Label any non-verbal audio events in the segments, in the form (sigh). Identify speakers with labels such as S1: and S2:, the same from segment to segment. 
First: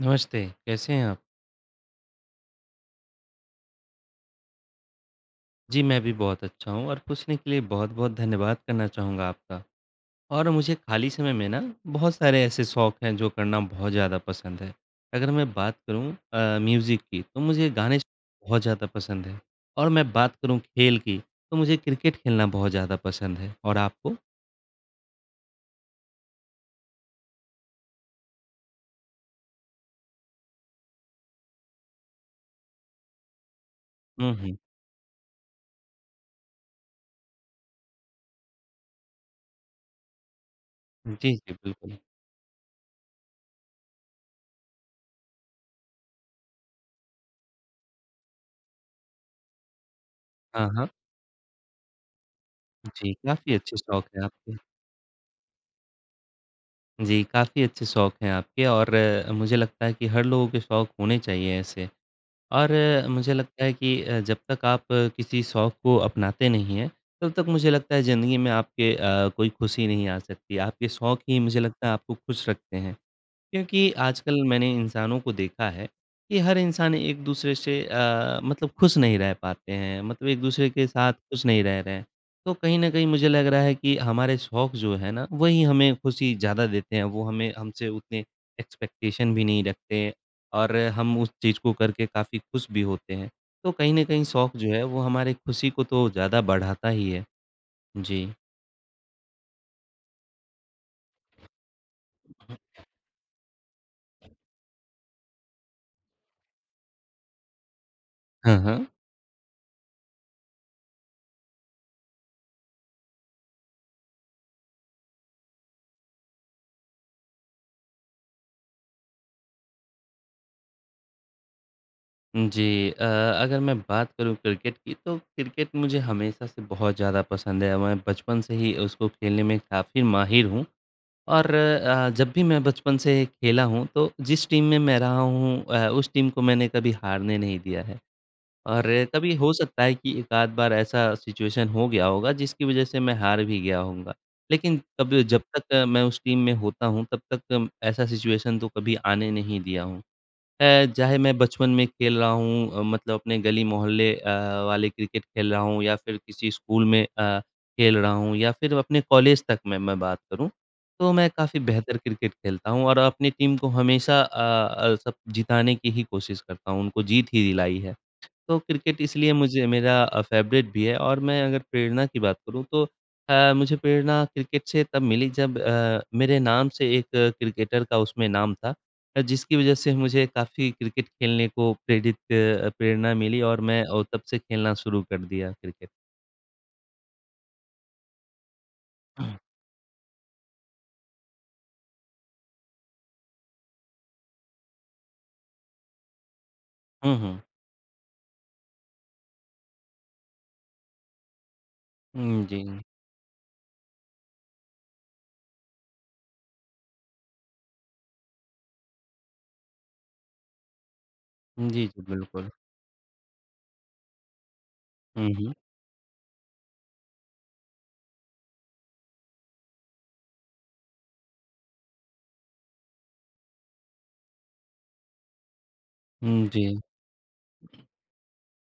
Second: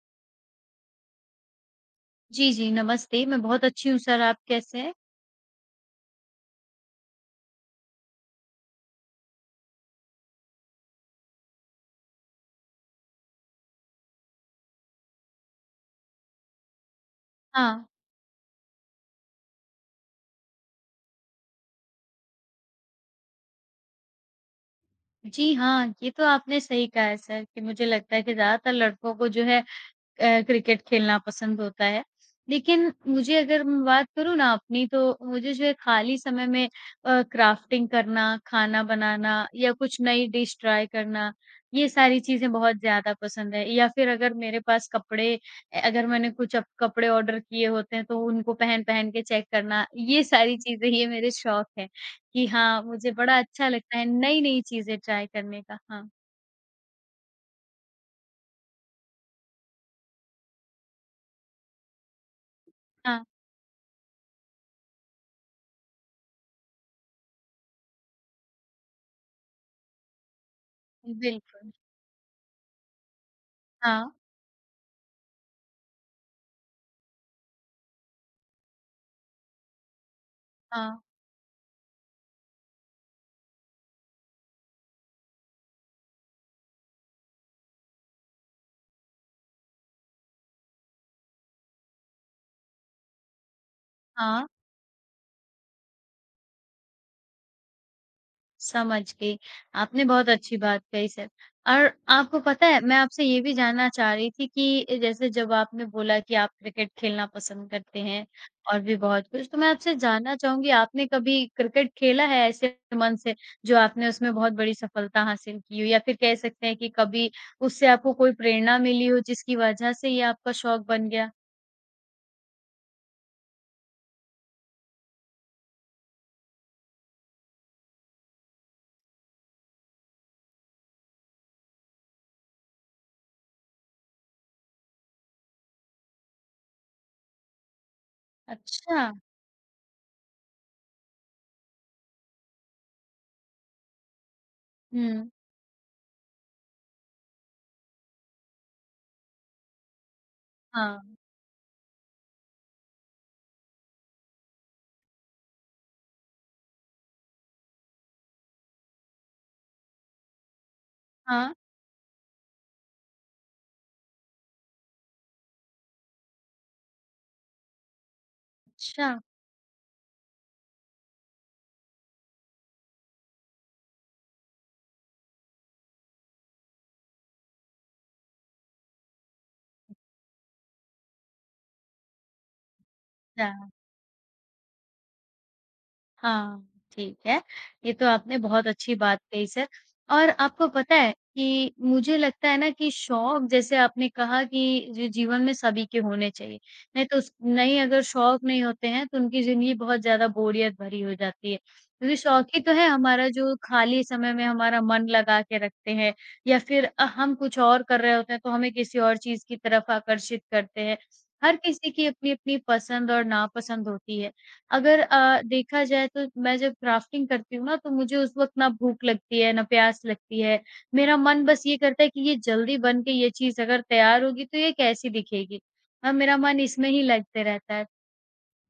S1: नमस्ते, कैसे हैं आप?
S2: जी, जी, नमस्ते। मैं बहुत अच्छी हूँ सर, आप कैसे हैं?
S1: जी, मैं भी बहुत अच्छा हूँ और पूछने के लिए बहुत-बहुत धन्यवाद करना चाहूँगा आपका। और मुझे खाली समय में ना बहुत सारे ऐसे शौक हैं जो करना बहुत ज़्यादा पसंद है। अगर मैं बात करूँ म्यूज़िक की तो मुझे
S2: हाँ,
S1: गाने सुनना बहुत ज़्यादा पसंद है और मैं बात करूँ खेल की तो मुझे क्रिकेट खेलना बहुत ज़्यादा पसंद है। और आपको?
S2: जी हाँ, ये तो आपने सही कहा है सर कि मुझे लगता है कि ज़्यादातर लड़कों को जो है क्रिकेट खेलना पसंद होता है। लेकिन मुझे अगर मैं बात
S1: हुँ,
S2: करूँ ना
S1: हुँ।
S2: अपनी तो मुझे जो है खाली समय में क्राफ्टिंग करना, खाना बनाना या कुछ नई डिश ट्राई करना,
S1: जी, जी,
S2: ये
S1: बिल्कुल।
S2: सारी चीज़ें बहुत ज़्यादा पसंद है। या फिर अगर मेरे पास कपड़े अगर मैंने कुछ अप कपड़े ऑर्डर किए होते हैं तो उनको पहन-पहन के चेक करना, ये सारी
S1: हाँ, हाँ।
S2: चीज़ें ये मेरे शौक हैं कि हाँ, मुझे
S1: जी,
S2: बड़ा
S1: काफ़ी
S2: अच्छा
S1: अच्छे
S2: लगता
S1: शौक
S2: है
S1: हैं आपके।
S2: नई-नई चीज़ें ट्राई करने का। हाँ,
S1: जी, काफ़ी अच्छे शौक हैं आपके और मुझे लगता है कि हर लोगों के शौक होने चाहिए ऐसे। और
S2: हाँ,
S1: मुझे लगता है कि जब तक आप किसी शौक को अपनाते नहीं हैं, तब तक मुझे लगता है ज़िंदगी में आपके कोई खुशी नहीं आ सकती। आपके शौक ही मुझे
S2: बिल्कुल।
S1: लगता है आपको खुश रखते हैं। क्योंकि
S2: हाँ,
S1: आजकल मैंने इंसानों को देखा है कि हर इंसान एक दूसरे से मतलब खुश नहीं रह पाते हैं मतलब एक दूसरे के
S2: हाँ,
S1: साथ खुश नहीं रह रहे हैं। तो कहीं न कहीं मुझे लग रहा है कि हमारे शौक जो है ना, वही हमें खुशी ज़्यादा देते हैं। वो हमें हमसे उतने एक्सपेक्टेशन भी नहीं रखते और हम उस चीज़ को करके काफ़ी खुश भी होते हैं। तो कहीं न कहीं
S2: हाँ।
S1: शौक जो है वो हमारी खुशी को तो ज़्यादा बढ़ाता ही है। जी।
S2: समझ गई। आपने बहुत अच्छी बात कही सर। और आपको पता है मैं आपसे ये भी जानना चाह रही थी कि जैसे जब आपने बोला कि आप क्रिकेट खेलना पसंद करते हैं
S1: हाँ,
S2: और
S1: हाँ।
S2: भी बहुत कुछ, तो मैं आपसे जानना चाहूँगी आपने कभी क्रिकेट खेला है ऐसे मन से जो आपने उसमें बहुत बड़ी सफलता हासिल की हो? या फिर कह सकते हैं कि कभी उससे आपको कोई प्रेरणा मिली हो जिसकी वजह से ये आपका शौक बन गया?
S1: जी अगर मैं बात करूँ क्रिकेट की तो क्रिकेट मुझे हमेशा से बहुत ज़्यादा पसंद है। मैं बचपन से ही उसको खेलने में काफ़ी माहिर हूँ और जब भी मैं बचपन से खेला हूँ तो जिस टीम में मैं रहा हूँ उस टीम को मैंने कभी हारने नहीं दिया है। और
S2: अच्छा।
S1: कभी हो सकता है कि एक आध बार ऐसा सिचुएशन हो गया होगा जिसकी वज़ह से मैं हार भी गया होऊँगा। लेकिन कभी
S2: हुँ।
S1: जब तक मैं उस टीम में होता हूँ तब तक ऐसा सिचुएशन तो कभी आने नहीं दिया हूँ।
S2: हाँ।
S1: चाहे मैं बचपन में खेल रहा हूँ मतलब अपने गली मोहल्ले वाले क्रिकेट खेल रहा हूँ या फिर किसी स्कूल में खेल रहा हूँ या फिर अपने कॉलेज तक में मैं बात करूँ, तो मैं
S2: हाँ।
S1: काफ़ी बेहतर क्रिकेट खेलता हूँ और अपनी टीम को हमेशा सब जिताने की ही कोशिश करता हूँ, उनको जीत ही दिलाई है। तो क्रिकेट
S2: अच्छा।
S1: इसलिए मुझे मेरा फ़ेवरेट भी है और मैं अगर प्रेरणा की बात करूँ तो मुझे प्रेरणा क्रिकेट से तब मिली जब मेरे नाम से एक क्रिकेटर का उसमें नाम था जिसकी वज़ह से मुझे काफ़ी क्रिकेट खेलने को प्रेरणा मिली और
S2: क्या?
S1: मैं तब से खेलना शुरू कर दिया क्रिकेट।
S2: हाँ, ठीक है। ये तो आपने बहुत अच्छी बात कही सर और आपको पता है कि मुझे लगता है ना कि शौक जैसे आपने कहा कि जो जीवन में सभी के होने चाहिए। नहीं
S1: हुँ,
S2: तो स
S1: हुँ।
S2: नहीं अगर शौक नहीं होते हैं तो उनकी ज़िंदगी बहुत ज़्यादा बोरियत भरी हो जाती है। क्योंकि
S1: हुँ,
S2: शौक ही
S1: जी।
S2: तो है हमारा जो खाली समय में हमारा मन लगा के रखते हैं या फिर हम कुछ और कर रहे होते हैं तो हमें किसी और चीज़ की तरफ आकर्षित करते हैं। हर
S1: जी,
S2: किसी
S1: जी,
S2: की
S1: बिल्कुल।
S2: अपनी-अपनी पसंद और नापसंद होती है। अगर
S1: हुँ, हुँ।
S2: देखा जाए तो मैं जब क्राफ्टिंग करती हूँ ना, तो मुझे उस वक़्त ना भूख लगती है, ना प्यास लगती है। मेरा मन बस ये करता है कि ये जल्दी बन के ये चीज़ अगर तैयार होगी तो ये कैसी दिखेगी? मेरा
S1: हुँ,
S2: मन
S1: जी।
S2: इसमें ही लगते रहता है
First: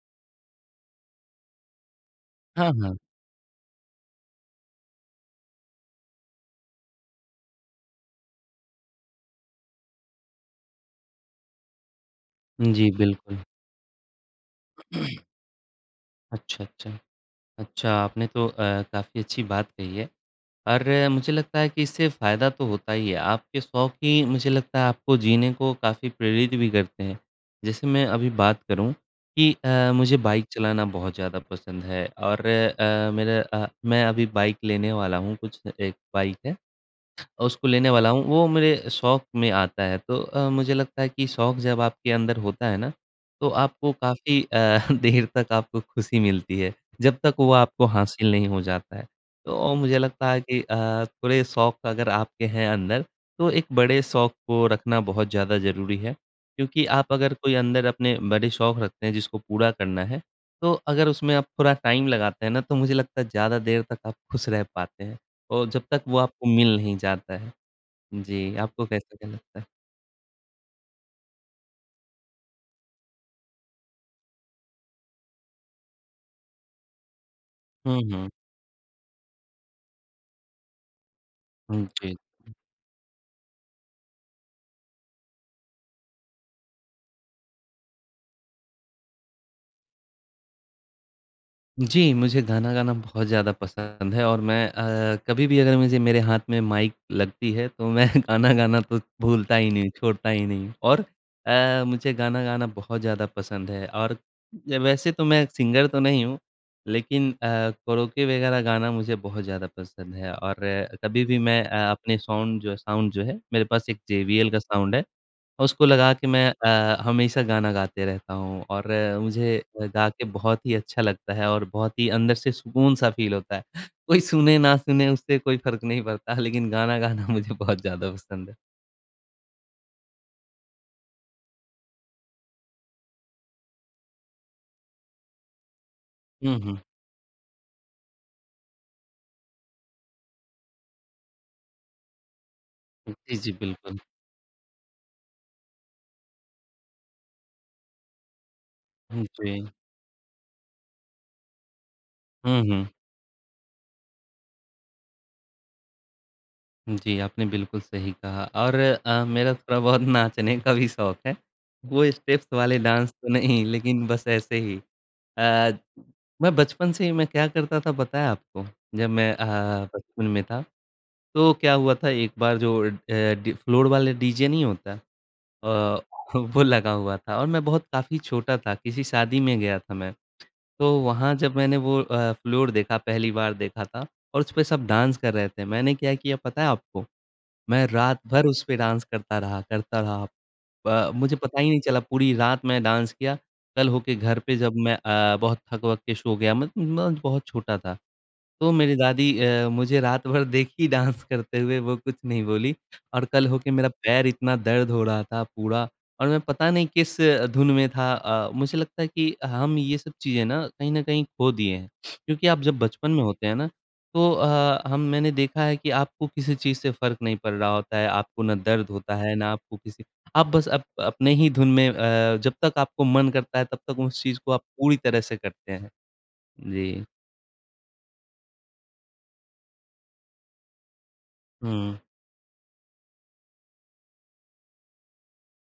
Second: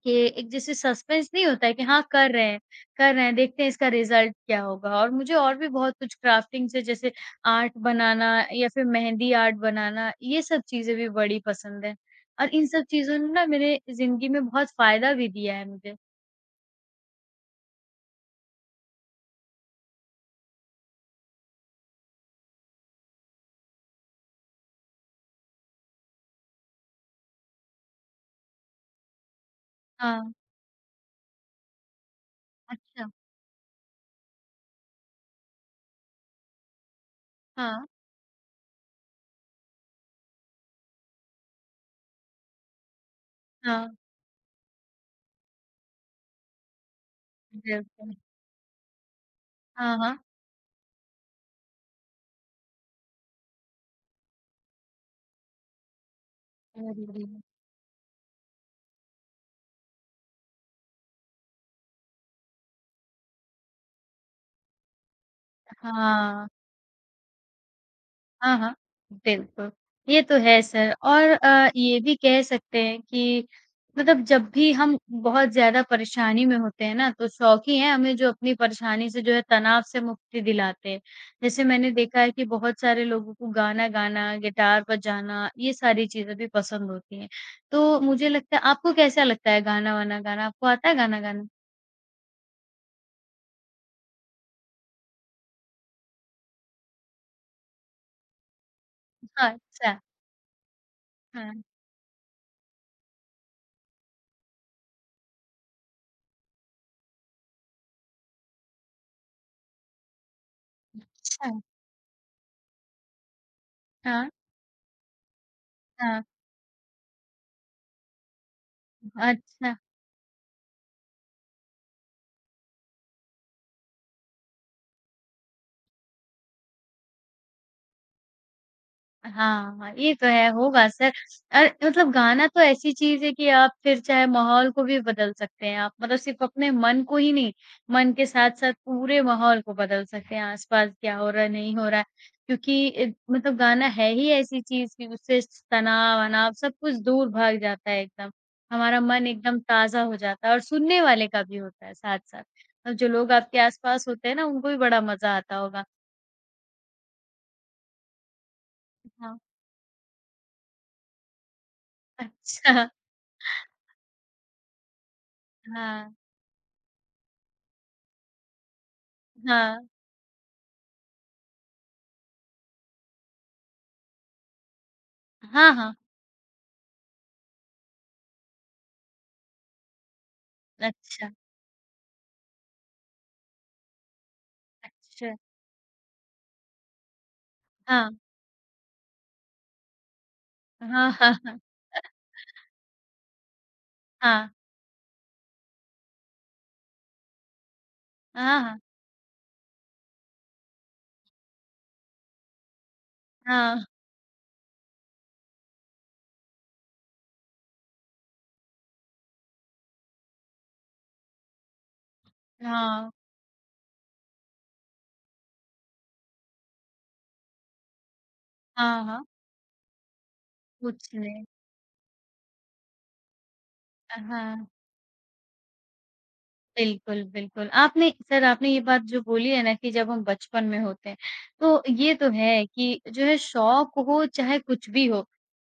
S2: कि एक जैसे सस्पेंस नहीं होता है कि हाँ, कर रहे हैं
S1: हाँ, हाँ।
S2: कर रहे हैं, देखते हैं इसका रिज़ल्ट क्या होगा। और मुझे और भी बहुत कुछ क्राफ्टिंग से जैसे आर्ट बनाना या फिर मेहंदी आर्ट बनाना, ये सब चीज़ें भी बड़ी पसंद है। और इन सब
S1: जी,
S2: चीज़ों ने
S1: बिल्कुल।
S2: ना मेरे ज़िंदगी में बहुत फ़ायदा भी दिया है मुझे।
S1: अच्छा, अच्छा। अच्छा, आपने तो काफ़ी अच्छी बात कही है। और मुझे लगता है कि इससे फ़ायदा तो होता ही है। आपके शौक ही मुझे लगता है आपको जीने को काफ़ी प्रेरित भी करते हैं। जैसे मैं अभी बात करूँ कि मुझे
S2: हाँ।
S1: बाइक चलाना बहुत ज़्यादा पसंद है और
S2: अच्छा,
S1: मैं अभी बाइक लेने वाला हूँ कुछ एक बाइक है। उसको
S2: हाँ,
S1: लेने वाला हूँ, वो मेरे शौक में आता है। तो मुझे लगता है कि शौक जब आपके अंदर होता है ना, तो
S2: हाँ,
S1: आपको काफ़ी (laughs) देर तक आपको खुशी मिलती है, जब तक वो आपको
S2: बिल्कुल।
S1: हासिल नहीं हो जाता है। तो
S2: हाँ,
S1: मुझे
S2: हाँ,
S1: लगता है कि थोड़े शौक अगर आपके हैं अंदर, तो एक बड़े शौक को रखना बहुत ज़्यादा ज़रूरी है। क्योंकि आप
S2: ज़रूरी
S1: अगर
S2: है।
S1: कोई अंदर अपने बड़े शौक रखते हैं जिसको पूरा करना है, तो अगर उसमें आप थोड़ा टाइम लगाते हैं ना, तो मुझे लगता है ज़्यादा देर तक आप खुश रह पाते हैं। और जब तक वो आपको
S2: हाँ,
S1: मिल नहीं जाता है। जी,
S2: हाँ, हाँ,
S1: आपको कैसा क्या लगता है?
S2: बिल्कुल। ये तो है सर और ये भी कह सकते हैं कि मतलब जब भी हम बहुत ज़्यादा परेशानी में होते हैं ना, तो शौक ही हैं
S1: हुँ,
S2: हमें जो
S1: हुँ।
S2: अपनी परेशानी से जो है तनाव से मुक्ति दिलाते हैं। जैसे
S1: हुँ,
S2: मैंने
S1: जी।
S2: देखा है कि बहुत सारे लोगों को गाना गाना, गिटार बजाना, ये सारी चीज़ें भी पसंद होती हैं। तो मुझे लगता है आपको कैसा लगता है गाना-वाना गाना? आपको आता है गाना गाना?
S1: जी, मुझे गाना गाना बहुत ज़्यादा पसंद है और मैं कभी भी अगर मुझे मेरे हाथ में माइक लगती है तो मैं (laughs) गाना गाना तो
S2: हाँ,
S1: भूलता ही नहीं,
S2: अच्छा।
S1: छोड़ता ही नहीं और
S2: हाँ।
S1: मुझे गाना गाना बहुत ज़्यादा पसंद है और वैसे तो मैं सिंगर तो नहीं हूँ, लेकिन करोके वगैरह गाना मुझे बहुत ज़्यादा पसंद है और कभी भी
S2: अच्छा,
S1: मैं अपने साउंड जो है, मेरे पास एक
S2: हाँ,
S1: जेवीएल का साउंड है। उसको लगा
S2: हाँ,
S1: कि मैं हमेशा गाना गाते रहता हूँ और
S2: अच्छा।
S1: गा के बहुत ही अच्छा लगता है और बहुत ही अंदर से सुकून-सा फ़ील होता है। कोई सुने ना सुने उससे कोई फ़र्क नहीं पड़ता लेकिन गाना गाना (laughs) मुझे बहुत ज़्यादा पसंद है।
S2: हाँ, ये तो है, होगा असर। मतलब गाना तो ऐसी चीज़ है कि आप फिर चाहे माहौल को भी बदल सकते हैं आप। मतलब सिर्फ़
S1: हुँ,
S2: अपने
S1: हुँ।
S2: मन को ही नहीं, मन के साथ-साथ पूरे माहौल को बदल सकते हैं, आस-पास क्या हो रहा है, नहीं हो रहा है। क्योंकि
S1: जी, जी,
S2: मतलब गाना
S1: बिल्कुल।
S2: है ही ऐसी चीज़ कि उससे तनाव-वनाव सब कुछ दूर भाग जाता है एकदम। हमारा मन एकदम
S1: जी।
S2: ताज़ा हो जाता है और सुनने वाले का भी होता है साथ-साथ।
S1: हुँ, हुँ।
S2: और जो लोग आपके आस-पास होते हैं ना, उनको भी बड़ा मज़ा आता होगा।
S1: जी, आपने बिल्कुल सही कहा और
S2: हाँ।
S1: मेरा थोड़ा बहुत नाचने का भी शौक है। वो स्टेप्स वाले
S2: अच्छा,
S1: डांस तो नहीं लेकिन बस ऐसे ही। अ,
S2: हाँ,
S1: मैं बचपन से ही मैं क्या करता था पता है आपको? जब मैं
S2: हाँ।
S1: बचपन में था, तो क्या हुआ था एक बार जो डी फ्लोर वाले डीजे नहीं होता
S2: हाँ, हाँ।
S1: अ, (laughs) वो लगा हुआ था और मैं बहुत काफ़ी छोटा था, किसी शादी में गया था मैं। तो
S2: अच्छा,
S1: वहाँ जब मैंने वो फ्लोर देखा पहली बार देखा था और उसपे सब डांस कर
S2: अच्छा।
S1: रहे थे। मैंने क्या किया पता है आपको? मैं
S2: हाँ,
S1: रात भर उसपे डांस करता रहा, करता रहा।
S2: हाँ, हाँ,
S1: मुझे
S2: हाँ।
S1: पता ही नहीं चला पूरी रात मैं डांस किया, कल होके घर
S2: हाँ,
S1: पे जब मैं बहुत थक-वक के सो गया, मैं बहुत छोटा था।
S2: हाँ,
S1: तो
S2: हाँ।
S1: मेरी दादी मुझे रात भर देखी डांस करते हुए, वो कुछ नहीं बोली और कल होके
S2: हाँ,
S1: मेरा पैर इतना दर्द हो रहा था पूरा और मैं पता नहीं किस धुन में था मुझे लगता है कि हम ये सब चीज़ें ना कहीं न कहीं खो दिए हैं। क्योंकि आप जब बचपन
S2: हाँ,
S1: में होते हैं ना, तो हम मैंने देखा है कि आपको किसी चीज़ से फ़र्क नहीं पड़ रहा होता है, आपको ना दर्द
S2: हाँ,
S1: होता
S2: हाँ।
S1: है, ना आपको किसी आप बस अप
S2: पूछ ले।
S1: अपने ही धुन में जब तक आपको मन करता है तब तक उस चीज़ को आप
S2: हाँ।
S1: पूरी तरह से करते हैं। जी।
S2: बिल्कुल, बिल्कुल। आपने सर आपने ये बात जो बोली है ना कि जब हम बचपन में होते हैं, तो
S1: हुँ,
S2: ये तो है कि जो है शौक हो चाहे कुछ भी हो,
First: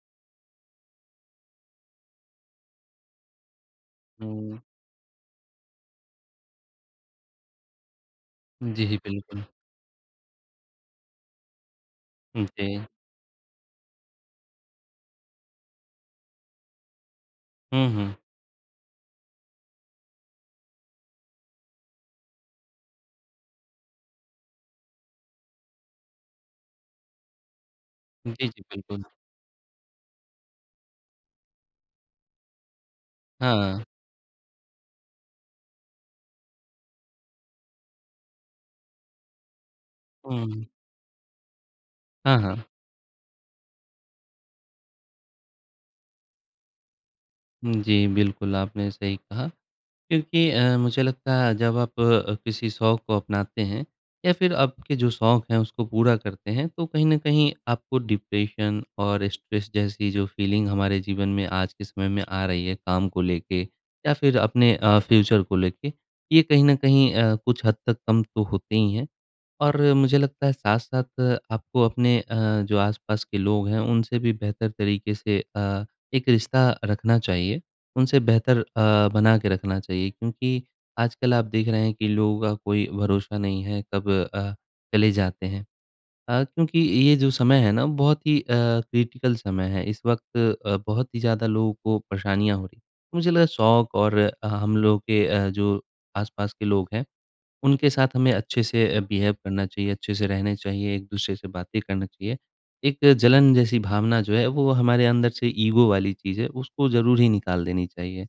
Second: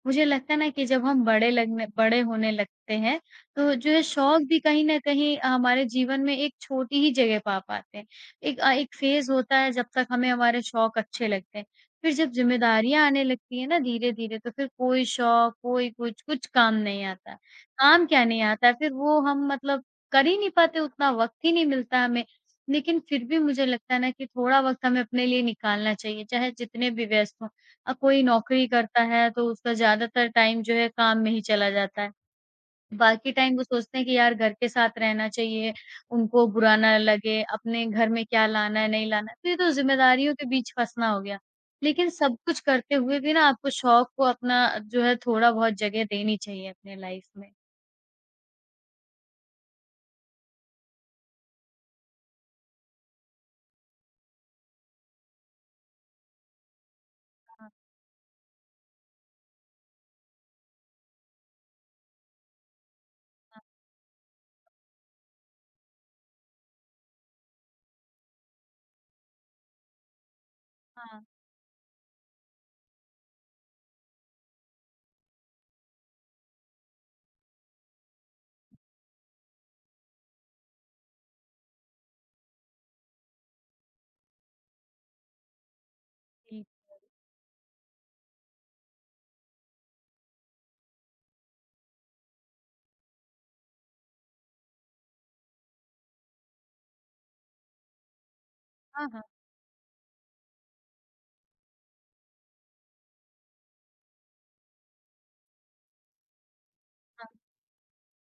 S2: मुझे लगता है ना कि जब हम बड़े होने लगते हैं, तो जो है शौक
S1: हुँ।
S2: भी कहीं न कहीं हमारे जीवन में एक छोटी ही जगह पा पाते हैं। एक
S1: जी,
S2: फ़ेज़
S1: बिल्कुल।
S2: होता है जब तक हमें हमारे शौक अच्छे लगते हैं, फिर जब
S1: जी।
S2: ज़िम्मेदारियाँ आने लगती हैं ना धीरे-धीरे तो फिर कोई शौक, कोई कुछ, कुछ काम नहीं आता।
S1: हुँ,
S2: काम
S1: हुँ।
S2: क्या नहीं आता है फिर वो हम मतलब कर ही नहीं पाते, उतना वक़्त ही नहीं मिलता हमें। लेकिन फिर भी मुझे लगता है ना कि थोड़ा वक़्त हमें अपने लिए निकालना चाहिए, चाहे जितने भी व्यस्त हों। कोई
S1: जी, जी,
S2: नौकरी करता
S1: बिल्कुल।
S2: है तो उसका ज़्यादातर टाइम जो है काम में ही चला जाता है। बाकी टाइम वो
S1: हाँ।
S2: सोचते हैं कि यार घर के साथ रहना चाहिए, उनको बुरा ना लगे, अपने घर में क्या लाना है, नहीं लाना है, तो ये तो ज़िम्मेदारियों के
S1: हुँ।
S2: बीच फँसना हो गया। लेकिन
S1: हाँ,
S2: सब कुछ
S1: हाँ।
S2: करते हुए भी ना आपको शौक को अपना जो है थोड़ा बहुत जगह देनी चाहिए अपने लाइफ़ में।
S1: जी, बिल्कुल आपने सही कहा क्योंकि मुझे लगता है जब आप किसी शौक को अपनाते हैं या फिर आपके जो शौक हैं उसको पूरा करते हैं तो कहीं न कहीं
S2: हाँ,
S1: आपको डिप्रेशन और स्ट्रेस जैसी जो फीलिंग हमारे जीवन में आज के समय में आ रही है काम को लेके
S2: हाँ,
S1: या फिर अपने फ्यूचर को लेके, ये कहीं न कहीं कुछ हद तक कम तो होते ही हैं। और मुझे लगता है साथ-साथ
S2: हाँ।
S1: आपको अपने जो आस-पास के लोग हैं, उनसे भी बेहतर तरीके से एक रिश्ता रखना चाहिए। उनसे बेहतर बना के रखना चाहिए क्योंकि आजकल आप देख रहे हैं कि लोगों का कोई भरोसा नहीं है, कब चले जाते हैं।
S2: जी।
S1: क्योंकि ये जो समय है ना, बहुत ही क्रिटिकल समय है। इस वक़्त बहुत ही ज़्यादा लोगों को परेशानियाँ हो रही हैं। मुझे लगा शौक और हम लोग के जो आस-पास के लोग हैं उनके साथ हमें अच्छे से
S2: हाँ, हाँ,
S1: बिहेव करना चाहिए, अच्छे से रहने चाहिए, एक-दूसरे से बातें करना चाहिए। एक जलन जैसी भावना जो है वो हमारे अंदर से ईगो वाली चीज़ है, उसको ज़रूर ही
S2: हाँ।
S1: निकाल देनी चाहिए।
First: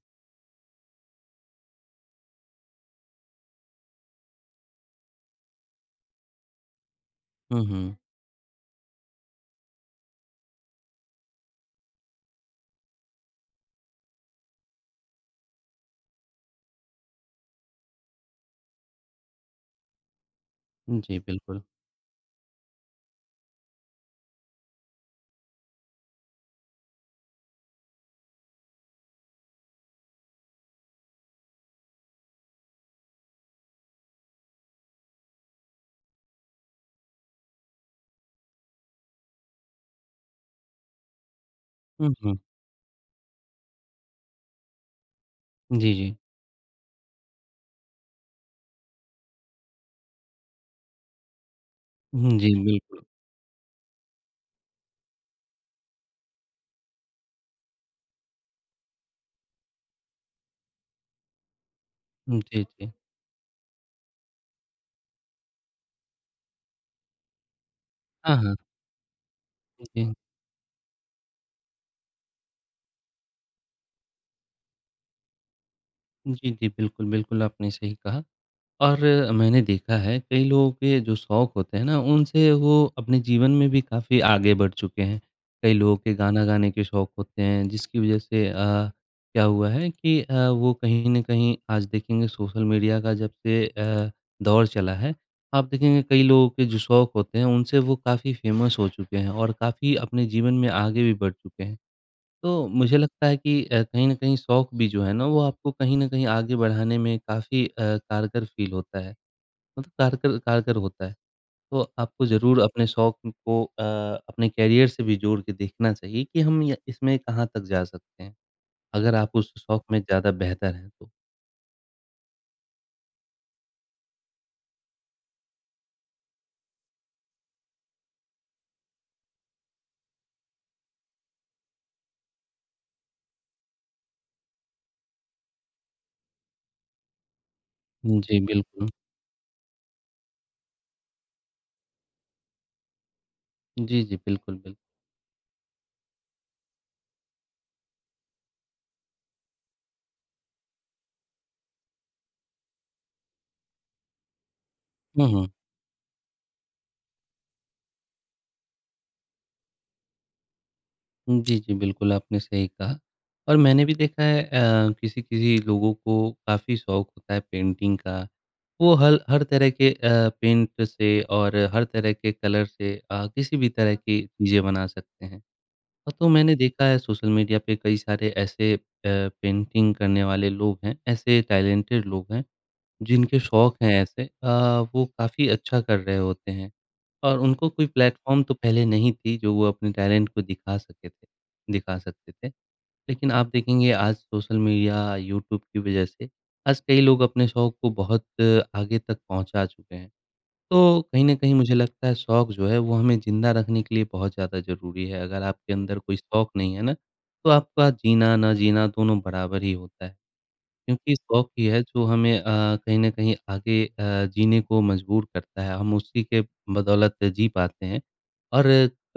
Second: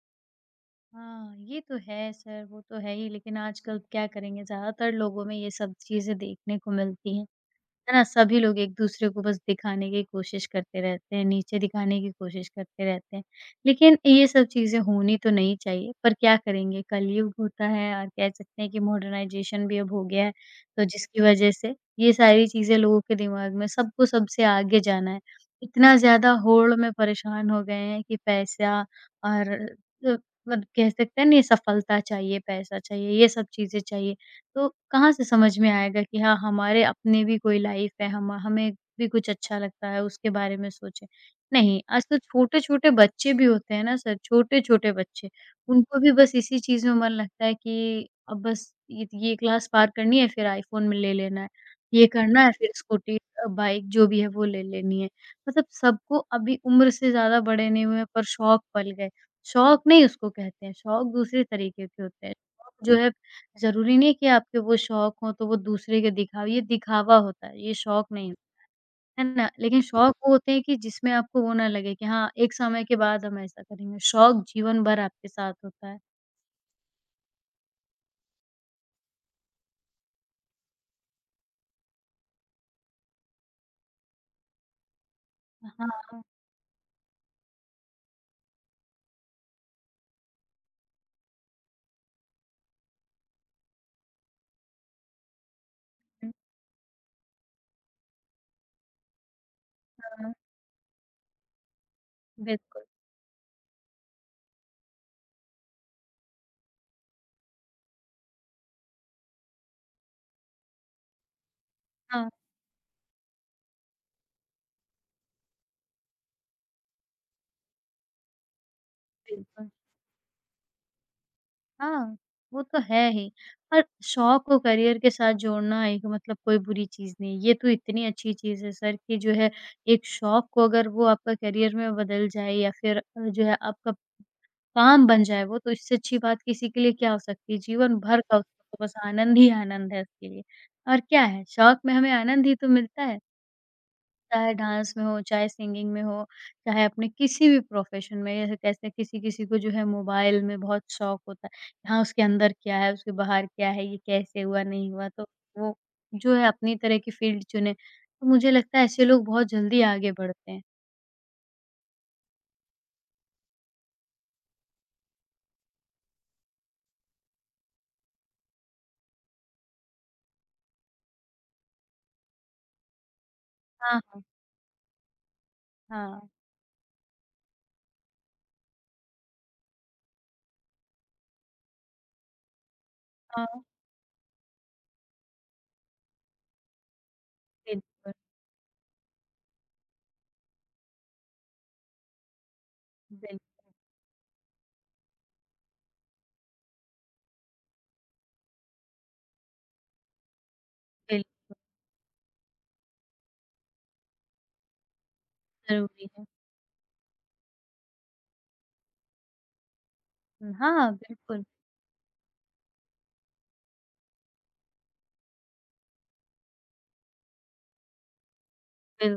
S2: हाँ, ये तो है सर, वो तो है ही लेकिन आजकल क्या करेंगे ज़्यादातर लोगों में ये सब चीज़ें देखने को मिलती हैं।
S1: हुँ,
S2: है
S1: हुँ।
S2: ना? सभी लोग एक-दूसरे को बस दिखाने की कोशिश करते रहते हैं, नीचे दिखाने की कोशिश करते रहते हैं। लेकिन ये सब चीज़ें होनी तो नहीं चाहिए, पर क्या करेंगे कलयुग होता है और कह सकते हैं कि मॉडर्नाइज़ेशन भी अब हो गया है, तो
S1: जी,
S2: जिसकी वज़ह
S1: बिल्कुल।
S2: से ये सारी चीज़ें लोगों के दिमाग में सबको सबसे आगे जाना है। इतना ज़्यादा होड़ में परेशान हो गए हैं कि पैसा और अ, मतलब कह सकते हैं ना ये सफलता चाहिए, पैसा चाहिए, ये सब चीज़ें चाहिए। तो कहाँ से समझ में आएगा कि हाँ, हमारे अपने भी कोई लाइफ है, हम हमें भी कुछ अच्छा लगता है, उसके बारे में सोचें। नहीं, आज
S1: हुँ,
S2: तो
S1: हुँ।
S2: छोटे-छोटे बच्चे भी होते हैं ना सर, छोटे-छोटे बच्चे,
S1: जी,
S2: उनको भी
S1: जी।
S2: बस इसी चीज़ में मन लगता है कि अब बस ये क्लास पार करनी है, फिर आईफ़ोन में ले लेना है, ये
S1: हुँ,
S2: करना है,
S1: जी,
S2: फिर
S1: बिल्कुल।
S2: स्कूटी बाइक जो भी है वो ले लेनी है। मतलब सबको अभी उम्र से ज़्यादा बड़े नहीं हुए हैं, पर शौक पल गए। शौक नहीं उसको कहते हैं, शौक दूसरे तरीके के होते हैं,
S1: जी,
S2: शौक
S1: जी।
S2: जो है ज़रूरी नहीं है कि आपके वो शौक हों, तो वो दूसरे के दिखाओ ये दिखावा होता है, ये शौक नहीं
S1: हाँ, हाँ।
S2: होता, है ना? लेकिन
S1: जी।
S2: शौक वो होते हैं कि जिसमें आपको वो ना लगे कि हाँ, एक समय के बाद हम ऐसा करेंगे, शौक जीवन भर आपके साथ होता है।
S1: जी, जी, बिल्कुल, बिल्कुल आपने सही कहा। और मैंने देखा है कई लोगों के जो शौक होते हैं ना उनसे वो अपने जीवन में भी काफ़ी आगे बढ़ चुके हैं। कई लोगों
S2: हाँ,
S1: के गाना गाने के शौक होते हैं जिसकी वज़ह से क्या हुआ है कि वो कहीं न कहीं आज देखेंगे सोशल मीडिया का जब से दौर चला है, आप देखेंगे कई लोगों के जो शौक होते हैं उनसे वो काफ़ी फ़ेमस हो चुके हैं और काफ़ी अपने
S2: बिल्कुल,
S1: जीवन में आगे भी बढ़ चुके हैं। तो
S2: बिल्कुल।
S1: मुझे लगता है कि कहीं न कहीं शौक भी जो है ना, वो आपको कहीं न कहीं आगे बढ़ाने में काफ़ी कारगर फ़ील होता है, मतलब कारगर कारगर होता है। तो आपको
S2: हाँ,
S1: ज़रूर अपने शौक को अपने करियर से भी जोड़ के देखना चाहिए कि हम य इसमें कहाँ तक जा सकते हैं, अगर आप उस
S2: बिल्कुल।
S1: शौक में ज़्यादा बेहतर हैं तो।
S2: हाँ, वो तो है ही, पर शौक को करियर के साथ जोड़ना एक मतलब कोई बुरी चीज़ नहीं है, ये तो इतनी अच्छी चीज़ है सर कि जो है एक शौक को अगर वो आपका करियर में बदल जाए या फिर जो है आपका काम बन जाए वो, तो इससे अच्छी बात किसी के लिए क्या हो सकती है? जीवन भर का
S1: जी,
S2: उसको तो
S1: बिल्कुल।
S2: बस आनंद ही आनंद है उसके लिए। और क्या है, शौक में हमें आनंद ही तो मिलता है,
S1: जी, जी,
S2: चाहे
S1: बिल्कुल, बिल्कुल।
S2: डांस में हो, चाहे सिंगिंग में हो, चाहे अपने किसी भी प्रोफ़ेशन में। जैसे कैसे किसी-किसी को जो है मोबाइल में बहुत शौक होता है, हाँ, उसके अंदर क्या है, उसके बाहर क्या है, ये कैसे हुआ, नहीं हुआ,
S1: हुँ,
S2: तो
S1: हुँ।
S2: वो जो है अपनी तरह की फ़ील्ड चुने। तो मुझे लगता है ऐसे लोग बहुत जल्दी आगे बढ़ते हैं।
S1: जी, जी, बिल्कुल, आपने सही कहा और मैंने भी देखा है किसी-किसी लोगों को काफ़ी शौक होता है पेंटिंग का। वो हल हर तरह के पेंट से और हर तरह के कलर से किसी भी तरह
S2: हाँ,
S1: की
S2: हाँ,
S1: चीज़ें बना सकते हैं।
S2: हाँ,
S1: तो मैंने देखा है सोशल मीडिया पे कई सारे ऐसे पेंटिंग करने वाले लोग हैं, ऐसे टैलेंटेड लोग हैं, जिनके
S2: हाँ,
S1: शौक हैं ऐसे वो काफ़ी अच्छा कर रहे होते हैं। और उनको कोई
S2: बिल्कुल,
S1: प्लेटफ़ॉर्म तो पहले नहीं थी, जो वो अपने टैलेंट को दिखा सकते थे। लेकिन आप
S2: बिल्कुल,
S1: देखेंगे आज सोशल मीडिया, यूट्यूब की वजह से आज कई लोग अपने शौक को बहुत आगे तक पहुँचा चुके हैं। तो कहीं
S2: बिल्कुल,
S1: न कहीं मुझे लगता है शौक जो है वो हमें ज़िंदा रखने के लिए बहुत ज़्यादा ज़रूरी है। अगर आपके अंदर
S2: ज़रूरी
S1: कोई
S2: है।
S1: शौक नहीं है ना, तो आपका जीना ना जीना दोनों बराबर ही होता है।
S2: हाँ,
S1: क्योंकि
S2: बिल्कुल,
S1: शौक ही है जो हमें कहीं न कहीं आगे जीने को मजबूर करता है, हम उसी के बदौलत जी पाते हैं। और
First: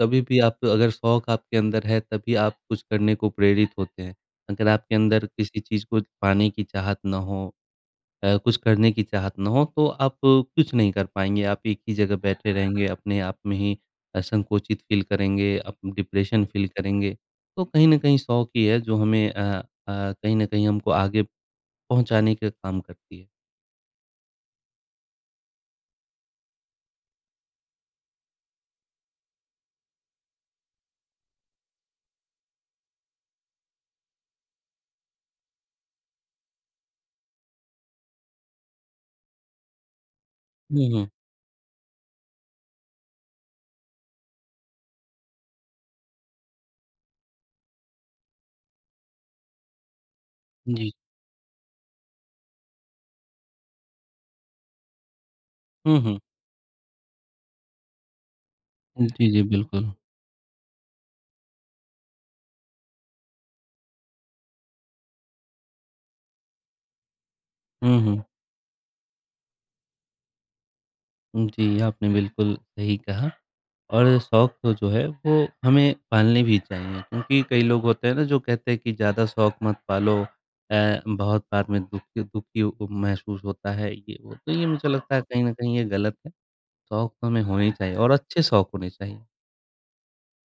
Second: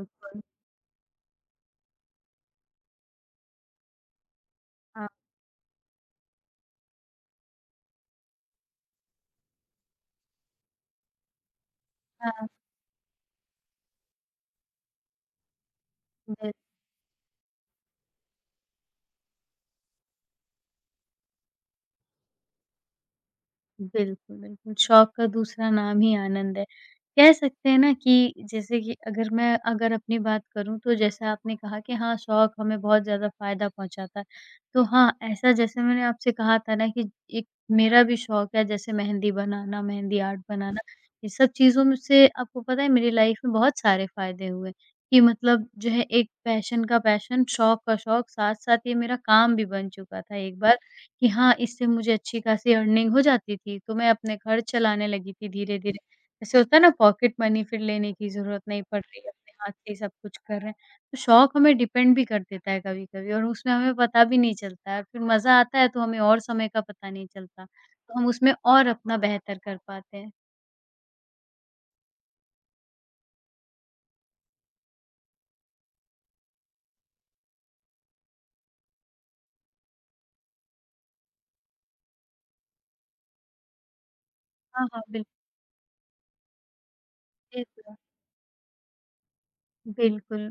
S1: कभी भी आप अगर शौक आपके अंदर है तभी आप कुछ करने को प्रेरित होते हैं। अगर आपके
S2: हाँ,
S1: अंदर किसी चीज़ को पाने की चाहत ना हो कुछ करने की चाहत ना हो तो आप कुछ नहीं कर पाएँगे, आप एक ही जगह
S2: हाँ,
S1: बैठे रहेंगे, अपने आप में ही संकोचित फ़ील करेंगे, आप डिप्रेशन
S2: बिल्कुल।
S1: फ़ील करेंगे। तो कहीं न कहीं शौक ही है जो हमें अ, कहीं न कहीं हमको आगे पहुँचाने का काम करती है।
S2: बिल्कुल, बिल्कुल। शौक का दूसरा नाम ही आनंद है। कह सकते हैं ना कि जैसे कि अगर मैं अगर अपनी बात करूँ तो जैसा आपने कहा कि हाँ, शौक हमें बहुत ज़्यादा फ़ायदा पहुँचाता है। तो हाँ, ऐसा जैसे मैंने आपसे कहा था ना कि एक मेरा भी शौक है जैसे मेहंदी बनाना, मेहंदी आर्ट बनाना।
S1: हुँ, हुँ।
S2: ये सब चीज़ों में से आपको पता है मेरी लाइफ़ में बहुत सारे फ़ायदे हुए कि मतलब जो है एक पैशन का पैशन, शौक का शौक, साथ-साथ ये मेरा काम भी बन चुका था एक बार।
S1: जी।
S2: कि हाँ, इससे मुझे अच्छी खासी अर्निंग हो जाती थी, तो मैं अपने खर्च चलाने लगी थी
S1: हुँ,
S2: धीरे-धीरे।
S1: हुँ।
S2: जैसे होता है ना पॉकेट मनी फिर लेने की ज़रूरत नहीं पड़ रही है,
S1: जी, जी,
S2: अपने हाथ से
S1: बिल्कुल।
S2: ही सब कुछ कर रहे हैं। तो शौक हमें डिपेंड भी कर देता है कभी-कभी और उसमें हमें पता भी नहीं चलता है, फिर मज़ा आता है तो हमें और समय का पता नहीं चलता,
S1: हुँ,
S2: तो
S1: हुँ।
S2: हम उसमें और अपना बेहतर कर पाते हैं।
S1: जी, आपने बिल्कुल सही कहा और शौक तो जो है वो हमें पालने भी चाहिए क्योंकि कई लोग होते हैं ना जो कहते हैं कि ज़्यादा शौक मत पालो बहुत बाद में दुखी दुखी महसूस होता है ये वो। तो ये
S2: हाँ,
S1: मुझे
S2: हाँ,
S1: लगता है
S2: बिल्कुल,
S1: कहीं न कहीं ये गलत है। शौक तो हमें
S2: ये
S1: होने
S2: तो
S1: चाहिए
S2: है।
S1: और अच्छे शौक होने चाहिए।
S2: बिल्कुल,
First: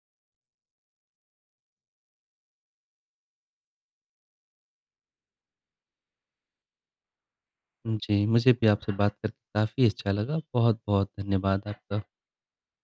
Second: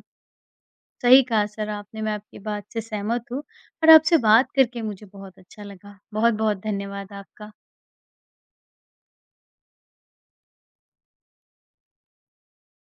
S2: सही कहा सर आपने, मैं आपकी बात से सहमत हूँ और आपसे बात करके मुझे बहुत अच्छा लगा। बहुत-बहुत धन्यवाद आपका।
S1: जी, मुझे भी आपसे बात करके काफ़ी अच्छा लगा। बहुत-बहुत धन्यवाद आपका।